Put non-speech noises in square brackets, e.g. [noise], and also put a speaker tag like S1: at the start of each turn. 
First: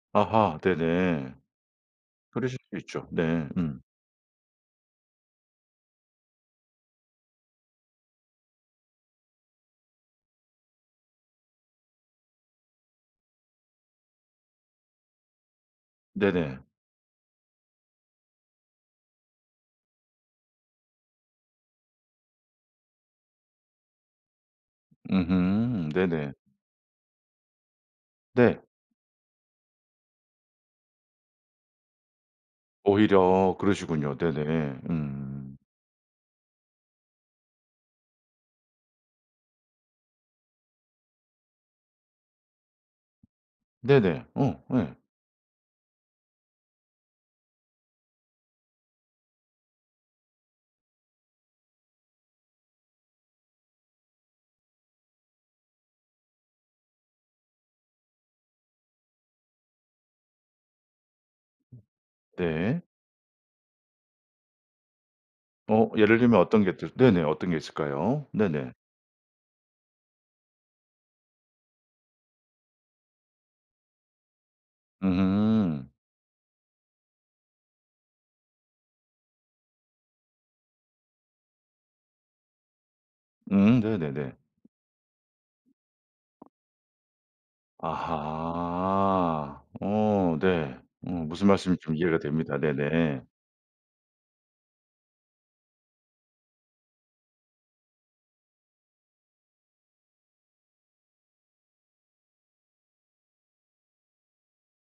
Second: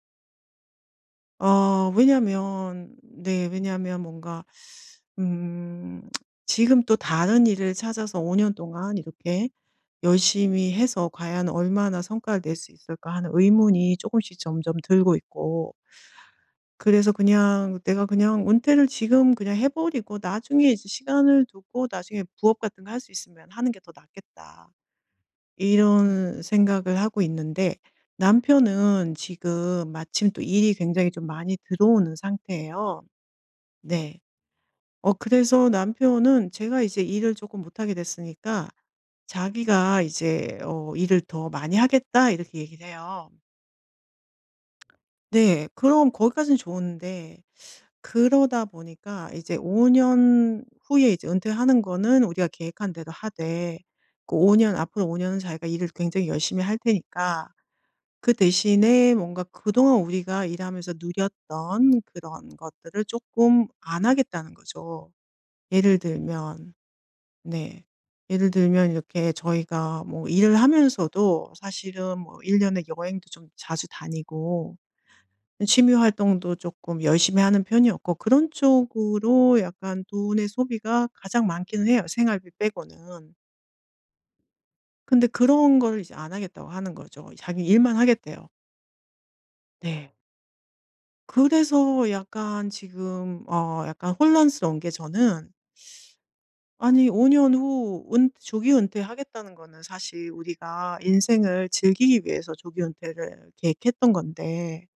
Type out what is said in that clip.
S1: 아하. 네네.
S2: 어
S1: 그러실 수
S2: 왜냐면
S1: 있죠.
S2: 네
S1: 네. 음.
S2: 왜냐면 뭔가 [sucks teeth] 음 [smacks lips] '지금 또 다른 일을 찾아서 5 년 동안 이렇게 열심히 해서 과연 얼마나 성과를 낼 수 있을까?' 하는 의문이 쪼끔씩 점점 들고 있고
S1: 네네.
S2: [sucks teeth] 그래서 그냥 '내가 그냥 은퇴를 지금 그냥 해 버리고 나중에 이제 시간을 두고 나중에 부업 같은 거 할 수 있으면 하는 게 더 낫겠다.'
S1: 음음. 네네.
S2: 이런 생각을 하고 있는데
S1: 네.
S2: 남편은 지금 마침 또 일이 굉장히 좀 많이 들어오는 상태예요.
S1: 오히려. 그러시군요.
S2: 네.
S1: 네네.
S2: 어
S1: 음.
S2: 그래서 남편은 제가 이제 일을 쪼끔 못 하게 됐으니까 자기가 이제 어 "일을 더 많이 하겠다." 이렇게 얘기를 해요.
S1: 네네. 어 예.
S2: [tsk] 네. 그럼 거기까진 좋은데 [sucks teeth] 그러다 보니까 이제 5 년 후에 이제 은퇴하는 거는 우리가 계획한 대로 하되 그 5 년 앞으로 5 년은 자기가 "일을 굉장히 열심히 할 테니까 그 대신에 뭔가 그동안 우리가 일하면서
S1: 음
S2: 누렸던 그런
S1: 네.
S2: 것들을 쪼끔 안 하겠다."는 거죠.
S1: 어
S2: 예를
S1: 예를 들면 어떤
S2: 들면
S1: 게 또 네네 어떤 게
S2: 네
S1: 있을까요?
S2: 예를
S1: 네네.
S2: 들면 이렇게 저희가 뭐 일을 하면서도 사실은 뭐 1 년에 여행도 좀 자주 다니고 이
S1: 음.
S2: 취미 활동도 쪼끔 열심히 하는 편이었고 그런 쪽으로 약간 돈의 소비가 가장 많기는 해요 생활비 빼고는.
S1: 음 네네네.
S2: 근데 그런 거를 이제 "안 하겠다."고 하는 거죠. 자기 일만 하겠대요.
S1: 아하.
S2: 네.
S1: 어 네. 음 무슨 말씀인지 좀
S2: 그래서
S1: 이해가 됩니다.
S2: 약간
S1: 네네.
S2: 지금 어 약간 혼란스러운 게 저는 아니 5 년 후 은 조기 은퇴하겠다는 거는 사실 우리가 인생을 즐기기 위해서 조기 은퇴를 계획했던 건데